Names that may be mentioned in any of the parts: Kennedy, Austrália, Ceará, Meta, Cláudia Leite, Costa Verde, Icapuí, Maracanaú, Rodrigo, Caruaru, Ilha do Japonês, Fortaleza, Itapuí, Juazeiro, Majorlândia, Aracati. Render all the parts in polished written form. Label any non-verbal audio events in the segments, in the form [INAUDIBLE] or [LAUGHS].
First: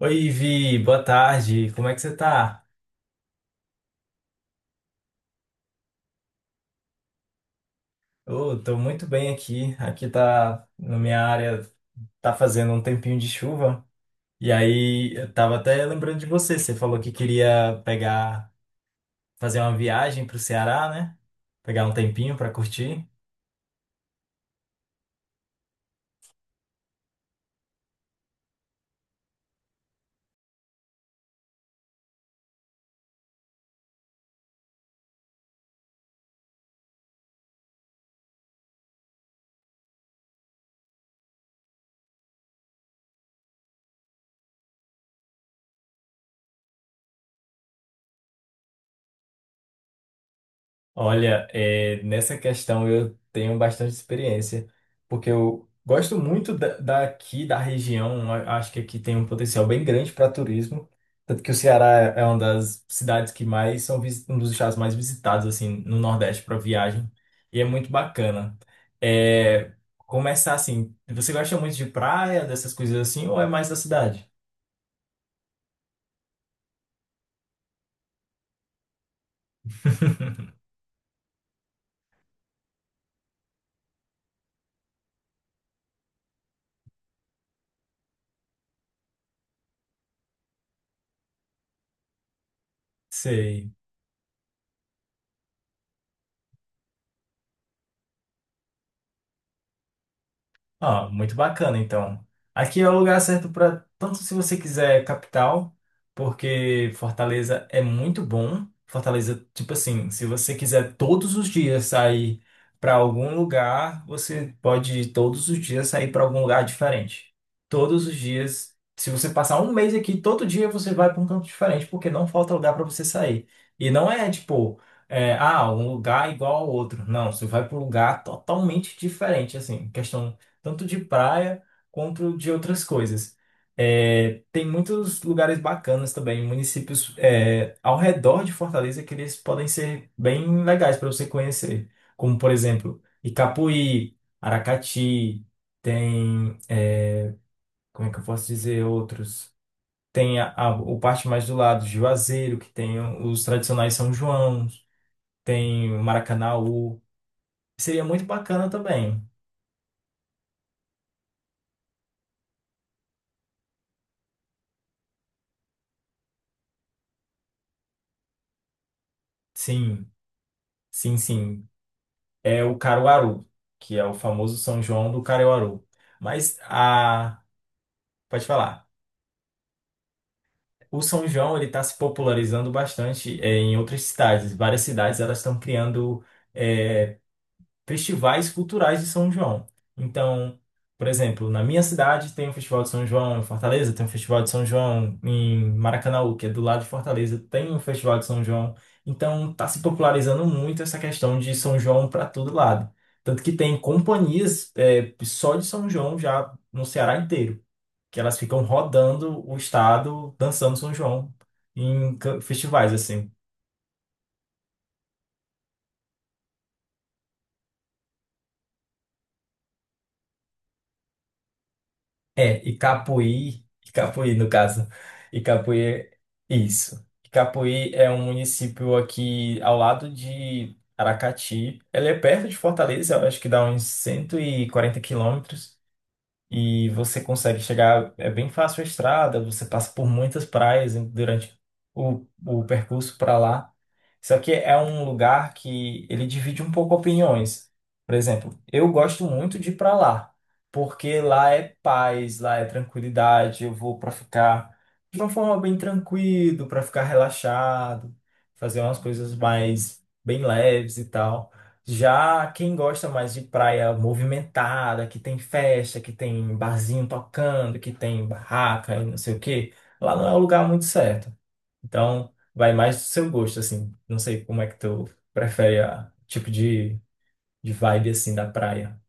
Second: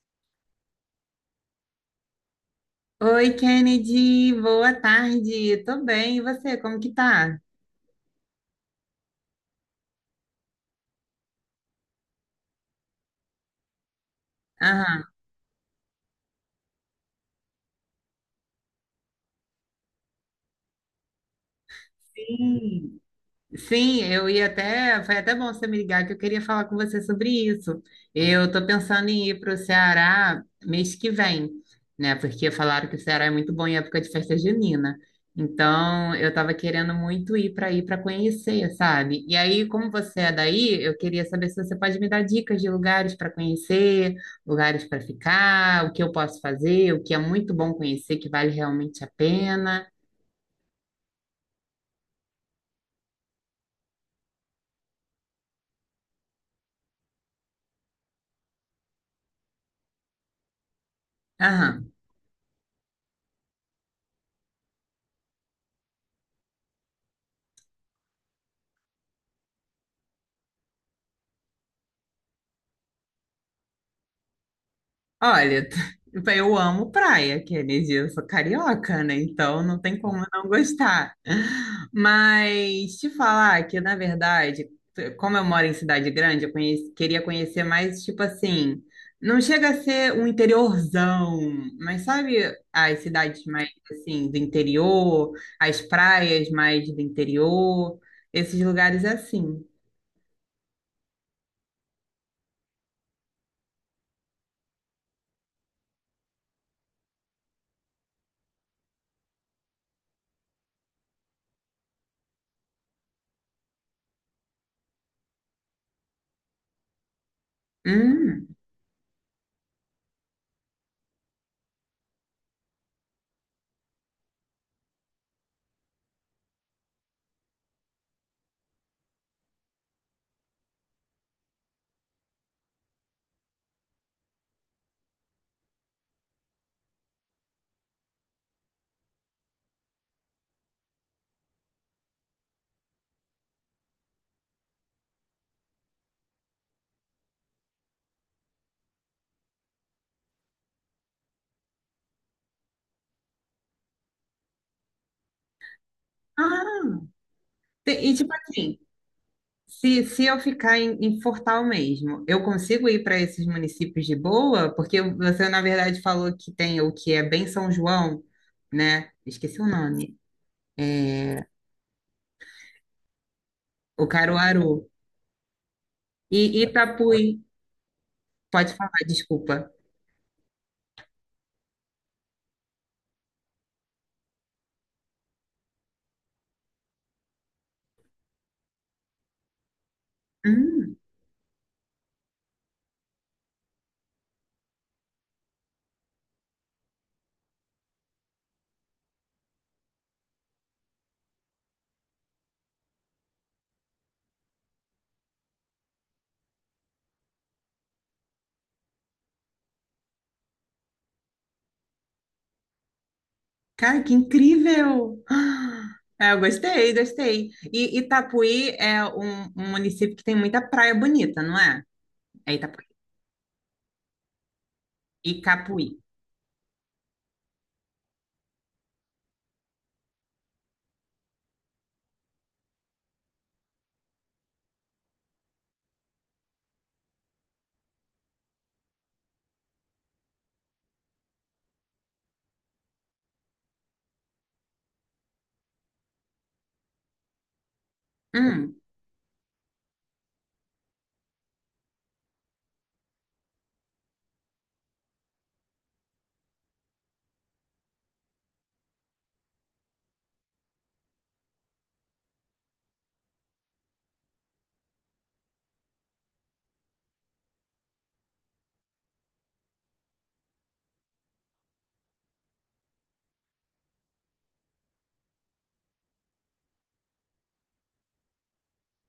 Oi, Vi, boa tarde. Como é que você tá? Oi, Kennedy, boa tarde. Tô bem, e você, como que tá? Eu tô muito bem aqui. Aqui tá, na minha área, tá fazendo um tempinho de chuva. E Aham. aí, eu tava até lembrando de você. Você falou que queria pegar, fazer uma viagem pro Ceará, né? Pegar um tempinho pra Sim. curtir. Sim, eu ia até. Foi até bom você me ligar que eu queria falar com você sobre isso. Eu estou pensando em ir para o Ceará mês que vem, né? Porque falaram que o Ceará é muito bom em época de festa junina. Então, eu estava querendo muito ir para aí para conhecer, sabe? E aí, como você é daí, eu queria saber se você pode me dar dicas de lugares para conhecer, lugares para ficar, o que eu posso fazer, o que é muito bom conhecer, que vale realmente a pena. Olha, é, nessa questão eu tenho bastante experiência, porque eu gosto muito daqui, da região, acho que aqui tem um potencial bem grande para turismo, tanto que o Ceará Aham. é uma das cidades que mais são, um dos estados mais visitados, assim, no Nordeste para viagem, e é muito bacana. É, começar assim, você gosta muito de praia, dessas coisas assim, ou é mais da cidade? Olha, [LAUGHS] eu amo praia, que é energia, eu sou carioca, né? Então não tem como não [LAUGHS] gostar. Mas te falar que, na verdade, como eu moro em cidade grande, queria conhecer mais, tipo assim, não chega a ser um interiorzão, mas sabe as cidades mais, Sei. assim, do interior, as praias mais do interior, esses lugares assim. Ah, muito bacana, então. Aqui é o lugar certo para tanto se você quiser capital, porque Fortaleza é muito bom. Fortaleza, tipo assim, se você quiser todos os dias sair para algum lugar, você pode todos os dias sair para algum lugar diferente. Todos os Hum. dias, se você passar um mês aqui, todo dia você vai para um canto diferente, porque não falta lugar para você sair. E não é tipo, é, ah, um lugar igual ao outro. Não, você vai para um lugar totalmente diferente, assim, questão tanto de praia quanto de outras coisas. É, tem muitos lugares bacanas também, municípios é, ao redor de Fortaleza que eles podem ser bem legais para você conhecer, como por exemplo Icapuí, Aracati, tem é, como é que eu posso dizer outros? Tem o parte mais do lado, Juazeiro, que tem os tradicionais São João, tem o Ah, Maracanaú. Seria E muito tipo bacana assim, também. se eu ficar em, em Fortal mesmo, eu consigo ir para esses municípios de boa? Porque você, na verdade, falou que tem o que é bem São João, né? Esqueci o Sim, nome. É, sim. É o Caruaru, que é o o famoso São Caruaru. João do Caruaru. E Mas Itapuí. a, pode Pode falar. falar, desculpa. O São João ele está se popularizando bastante é, em outras cidades. Várias cidades elas estão criando eh, festivais culturais de São João. Então, Hum, por exemplo, na minha cidade tem o Festival de São João, em Fortaleza tem o Festival de São João, em Maracanaú, que é do lado de Fortaleza, tem o Festival de São João. Então, está se popularizando muito essa questão de São João para todo lado. Tanto que tem companhias é, só de São João já no Ceará inteiro, que elas ficam rodando o estado dançando São João em festivais, assim. cara, que incrível! Ah, é, eu gostei, gostei. E Itapuí é um município que tem muita praia bonita, não é? É É, Itapuí. Icapuí no caso, Icapuí, Icapuí. Isso. Icapuí é um município aqui ao lado de Aracati. Ele é perto de Fortaleza, eu acho que dá uns 140 km e você consegue chegar, é bem fácil a estrada, você passa por muitas praias durante o percurso para lá. Só que é um lugar que ele divide um pouco opiniões. Por exemplo, Hum. eu gosto muito de ir para lá, porque lá é paz, lá é tranquilidade, eu vou para ficar de uma forma bem tranquilo, para ficar relaxado, fazer umas coisas mais bem leves e tal. Já quem gosta mais de praia movimentada, que tem festa, que tem barzinho tocando, que tem barraca e não sei o quê, lá não é o lugar muito certo. Então, vai mais do seu gosto, assim. Não sei como é que tu prefere a tipo de vibe, assim, da praia.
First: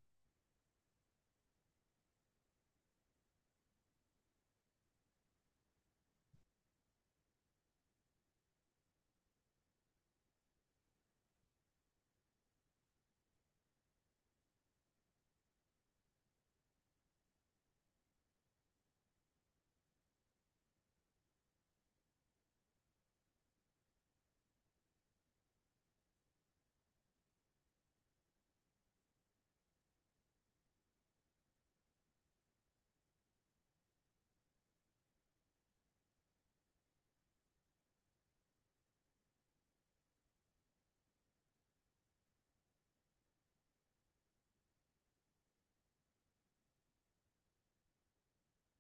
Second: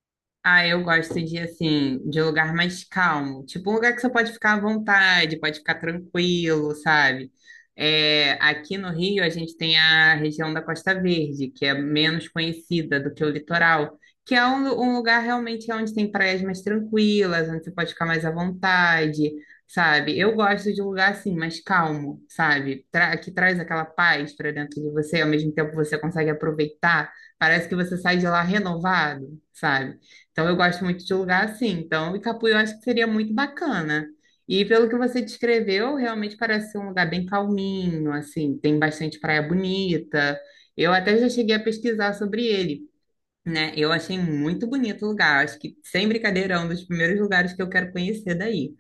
Ah, eu gosto de, assim, de lugar mais calmo. Tipo, um lugar que você pode ficar à vontade, pode ficar tranquilo, sabe? É, aqui no Rio, a gente tem a região da Costa Verde, que é menos conhecida do que o litoral, que é um lugar realmente é onde tem praias mais tranquilas, onde você pode ficar mais à vontade, sabe? Eu gosto de um lugar, assim, mais calmo, sabe? Que traz aquela paz para dentro de você, ao mesmo tempo você consegue aproveitar. Parece que você sai de lá renovado, sabe? Então, eu gosto muito de lugar assim. Então, Icapú eu acho que seria muito bacana. E pelo que você descreveu, realmente parece ser um lugar bem calminho, assim, tem bastante praia bonita. Eu até já cheguei a pesquisar sobre ele, né? Eu achei muito bonito o lugar. Acho que, sem brincadeira, é um dos primeiros lugares que eu quero conhecer daí.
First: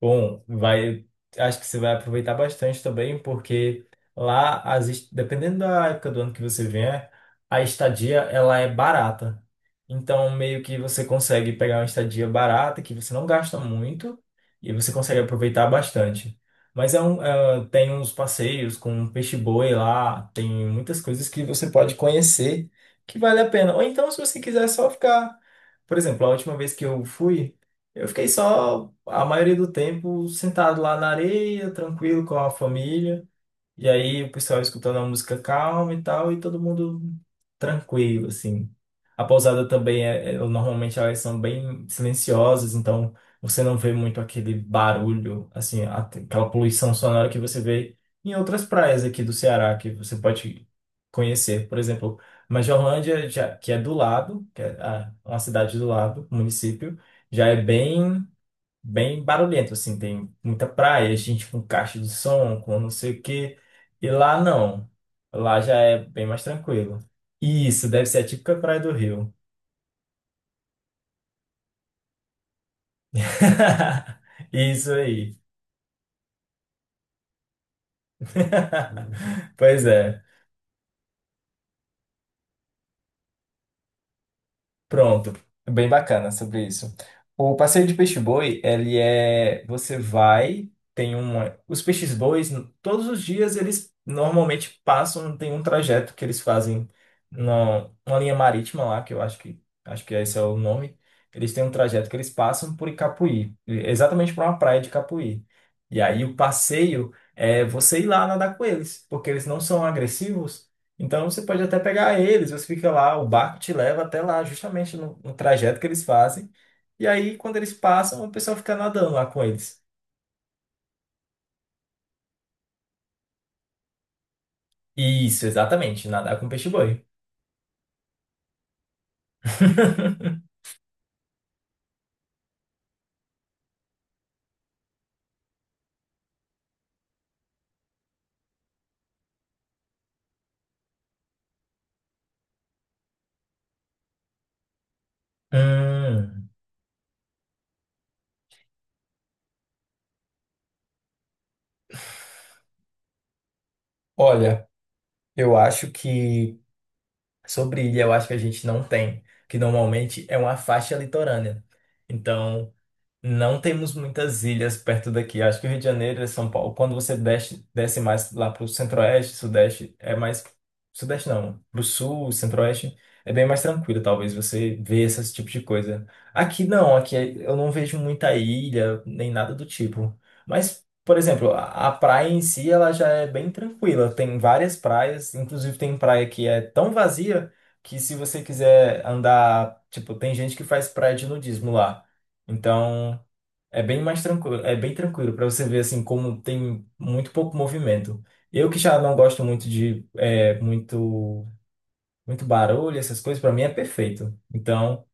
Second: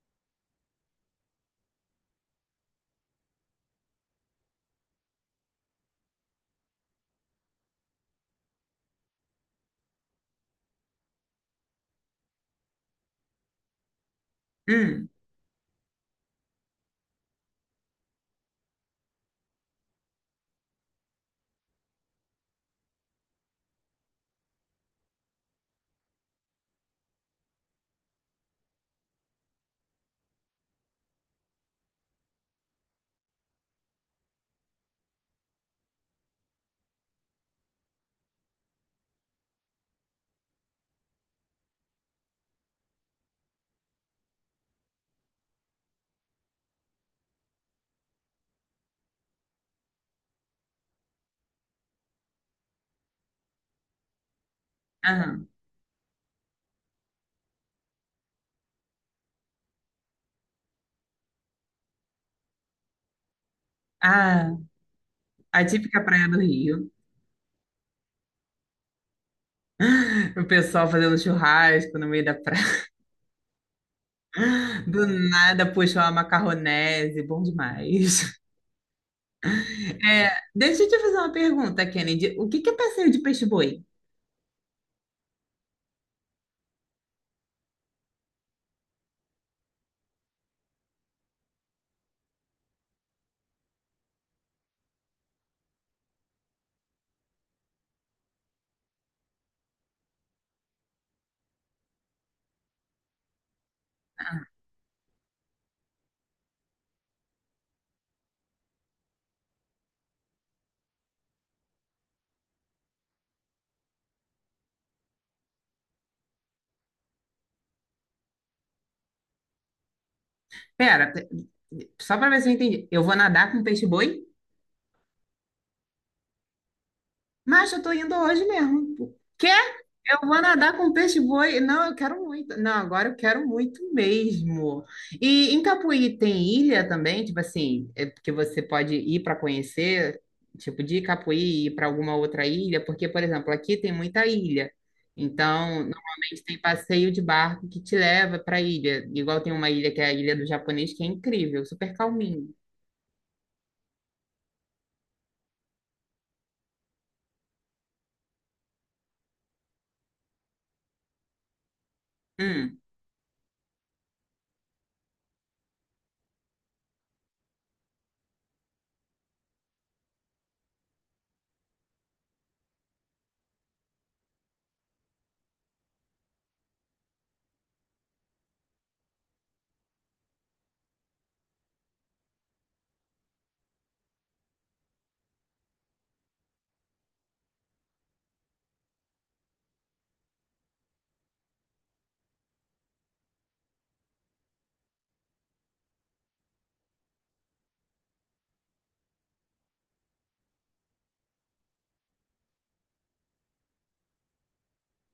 Bom, vai, acho que você vai aproveitar bastante também, porque lá, as, dependendo da época do ano que você vier, a estadia ela é barata. Então, meio que você consegue pegar uma estadia barata que você não gasta muito e você Hum. consegue aproveitar bastante. Mas é um, é, tem uns passeios com peixe-boi lá, tem muitas coisas que você pode conhecer que vale a pena. Ou então, se você quiser só ficar. Por exemplo, a última vez que eu fui. Eu fiquei só a maioria do tempo sentado lá na areia, tranquilo com a família. E aí o pessoal escutando a música calma e tal, e todo mundo tranquilo, assim. A pousada também normalmente elas são bem silenciosas, então você não vê muito aquele barulho, assim, aquela poluição sonora que você vê em outras praias aqui do Ceará, que você pode conhecer. Por exemplo, Majorlândia, já, que é do lado, que é uma Aham. cidade do lado, município, já é bem barulhento, assim, tem muita praia, gente com caixa de som, com não sei o quê. E lá Ah, não. Lá a já é típica bem praia do mais Rio. tranquilo. Isso, deve ser a típica praia do Rio. O pessoal fazendo churrasco no meio da praia. [LAUGHS] [LAUGHS] Isso Do aí. nada puxou uma macarronese, bom demais. [LAUGHS] Pois é. É, deixa eu te fazer uma pergunta, Kennedy. O que que é passeio de peixe-boi? Pronto, bem bacana sobre isso. O passeio de peixe-boi, ele é, você vai, tem uma, os peixes-bois, todos os dias eles normalmente passam, tem um trajeto que eles fazem na uma linha marítima lá, que eu acho que esse é o nome. Eles têm um trajeto que eles passam por Icapuí, exatamente para uma praia de Icapuí. E aí o passeio é você ir lá nadar com eles, porque eles não são agressivos. Então você pode até pegar eles, você fica lá, o barco te leva até lá, justamente no trajeto que eles fazem. E aí, quando eles passam, o pessoal fica nadando lá com eles. Pera, só para ver se eu entendi. Eu vou nadar com peixe-boi? Isso, exatamente, nadar com peixe-boi. Mas eu tô indo hoje mesmo. Quer? Eu [LAUGHS] vou nadar com peixe-boi. Não, eu quero muito. Não, agora eu quero muito mesmo. E em Capuí tem ilha também, tipo assim, é porque você pode ir para conhecer, tipo de Capuí e ir para alguma outra ilha, porque, por exemplo, aqui tem muita ilha. Então, normalmente Hum, tem passeio de barco que te leva para ilha. Igual tem uma ilha que é a Ilha do Japonês, que é incrível, super calminho. olha, eu acho que sobre ilha, eu acho que a gente não tem, que normalmente é uma faixa litorânea. Então, Hum. não temos muitas ilhas perto daqui. Acho que o Rio de Janeiro e São Paulo, quando você desce, desce mais lá para o centro-oeste, sudeste, é mais. Sudeste não, para o sul, centro-oeste, é bem mais tranquilo, talvez você vê esse tipo de coisa. Aqui não, aqui é, eu não vejo muita ilha, nem nada do tipo. Mas, por exemplo, a praia em si, ela já é bem tranquila. Tem várias praias, inclusive tem praia que é tão vazia que se você quiser andar. Tipo, tem gente que faz praia de nudismo lá. Então. É bem mais tranquilo, é bem tranquilo para você ver assim como tem muito pouco movimento. Eu que já não gosto muito de é, muito barulho, essas coisas, para mim é perfeito. Então,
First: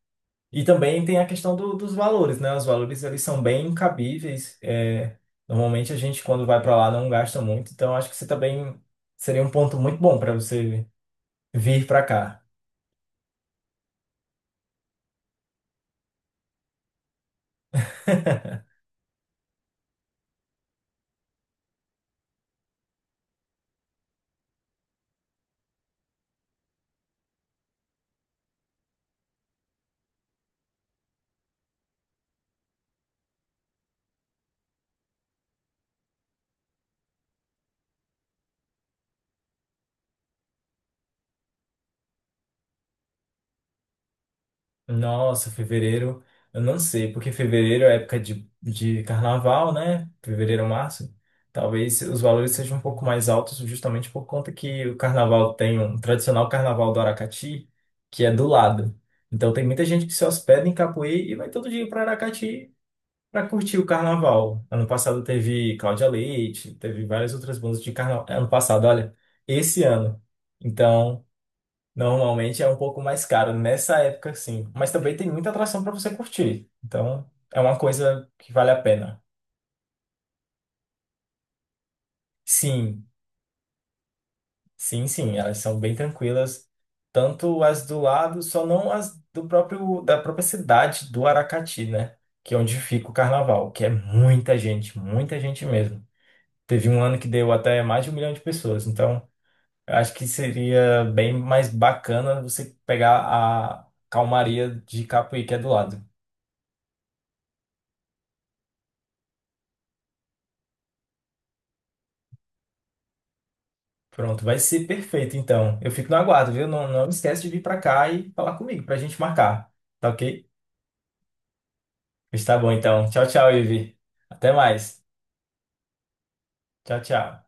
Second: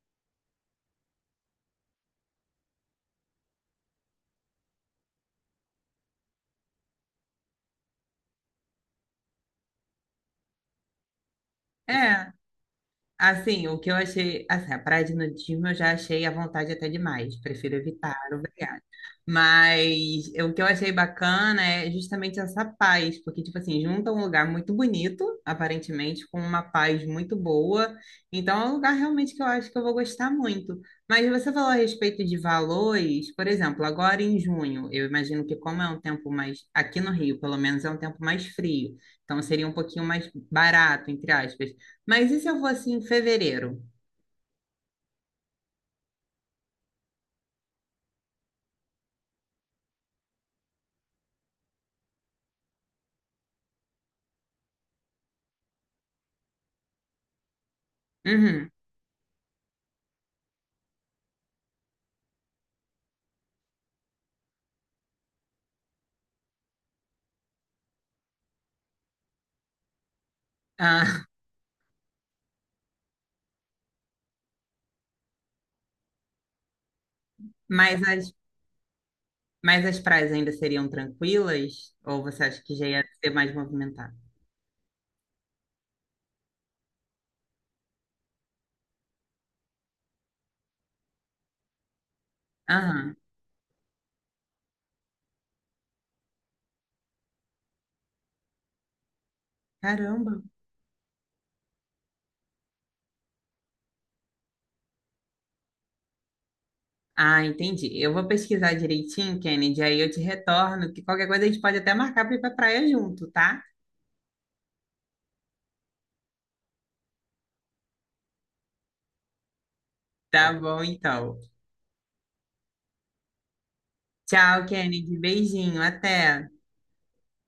e também tem a questão dos valores, né? Os valores eles são bem cabíveis. É, normalmente a gente quando vai para lá não gasta muito, então acho que você também seria um ponto muito bom para você vir para É. cá. Assim, o que eu achei, assim, a praia de nudismo eu já achei à vontade até demais, prefiro evitar, obrigada. Mas o que eu achei bacana é justamente essa paz, porque, tipo assim, junta um lugar muito bonito, aparentemente, com uma paz muito boa. Então, é um lugar realmente que eu acho que eu vou gostar muito. Mas você falou a respeito de valores, por exemplo, agora em junho, eu imagino que como é um tempo mais, aqui no Rio, pelo menos é um tempo mais frio, então seria um pouquinho mais barato, entre aspas. Mas e se eu fosse em fevereiro? Nossa, fevereiro, eu não sei, porque fevereiro é época de carnaval, né? Fevereiro, março. Talvez os valores sejam um pouco mais altos, justamente por conta que o carnaval tem um tradicional carnaval do Aracati, que é do Uhum. lado. Então tem muita gente que se hospeda em Capoeira e vai todo dia para Aracati para curtir o carnaval. Ano passado teve Cláudia Leite, teve várias outras bandas de carnaval. Ano passado, olha, esse ano. Então, Ah, normalmente é um pouco mais caro nessa época, sim. Mas também tem muita atração para você curtir. Então, [LAUGHS] é uma mas coisa as, que vale a pena. mas as praias ainda seriam tranquilas? Ou você acha que já ia Sim, ser mais movimentado? Sim. Elas são bem tranquilas. Tanto as do lado, só não as do próprio, da própria cidade do Aracati, né? Que é onde fica o Aham. carnaval, que é muita gente mesmo. Teve um ano que deu até mais de 1 milhão de pessoas. Então, eu acho que Caramba. seria bem mais bacana você pegar a calmaria de Capuí, que é do lado. Ah, entendi. Eu vou pesquisar direitinho, Kennedy, aí eu te retorno, que qualquer coisa a gente pode até marcar para ir para praia junto, tá? Pronto, vai ser perfeito então. Eu fico no aguardo, viu? Não, não esquece de vir pra cá e falar comigo pra gente marcar. Tá ok? Tá, bom, então. Está bom então. Tchau, tchau, Ivi. Até Tchau, mais. Kennedy. Beijinho. Até. Tchau, tchau.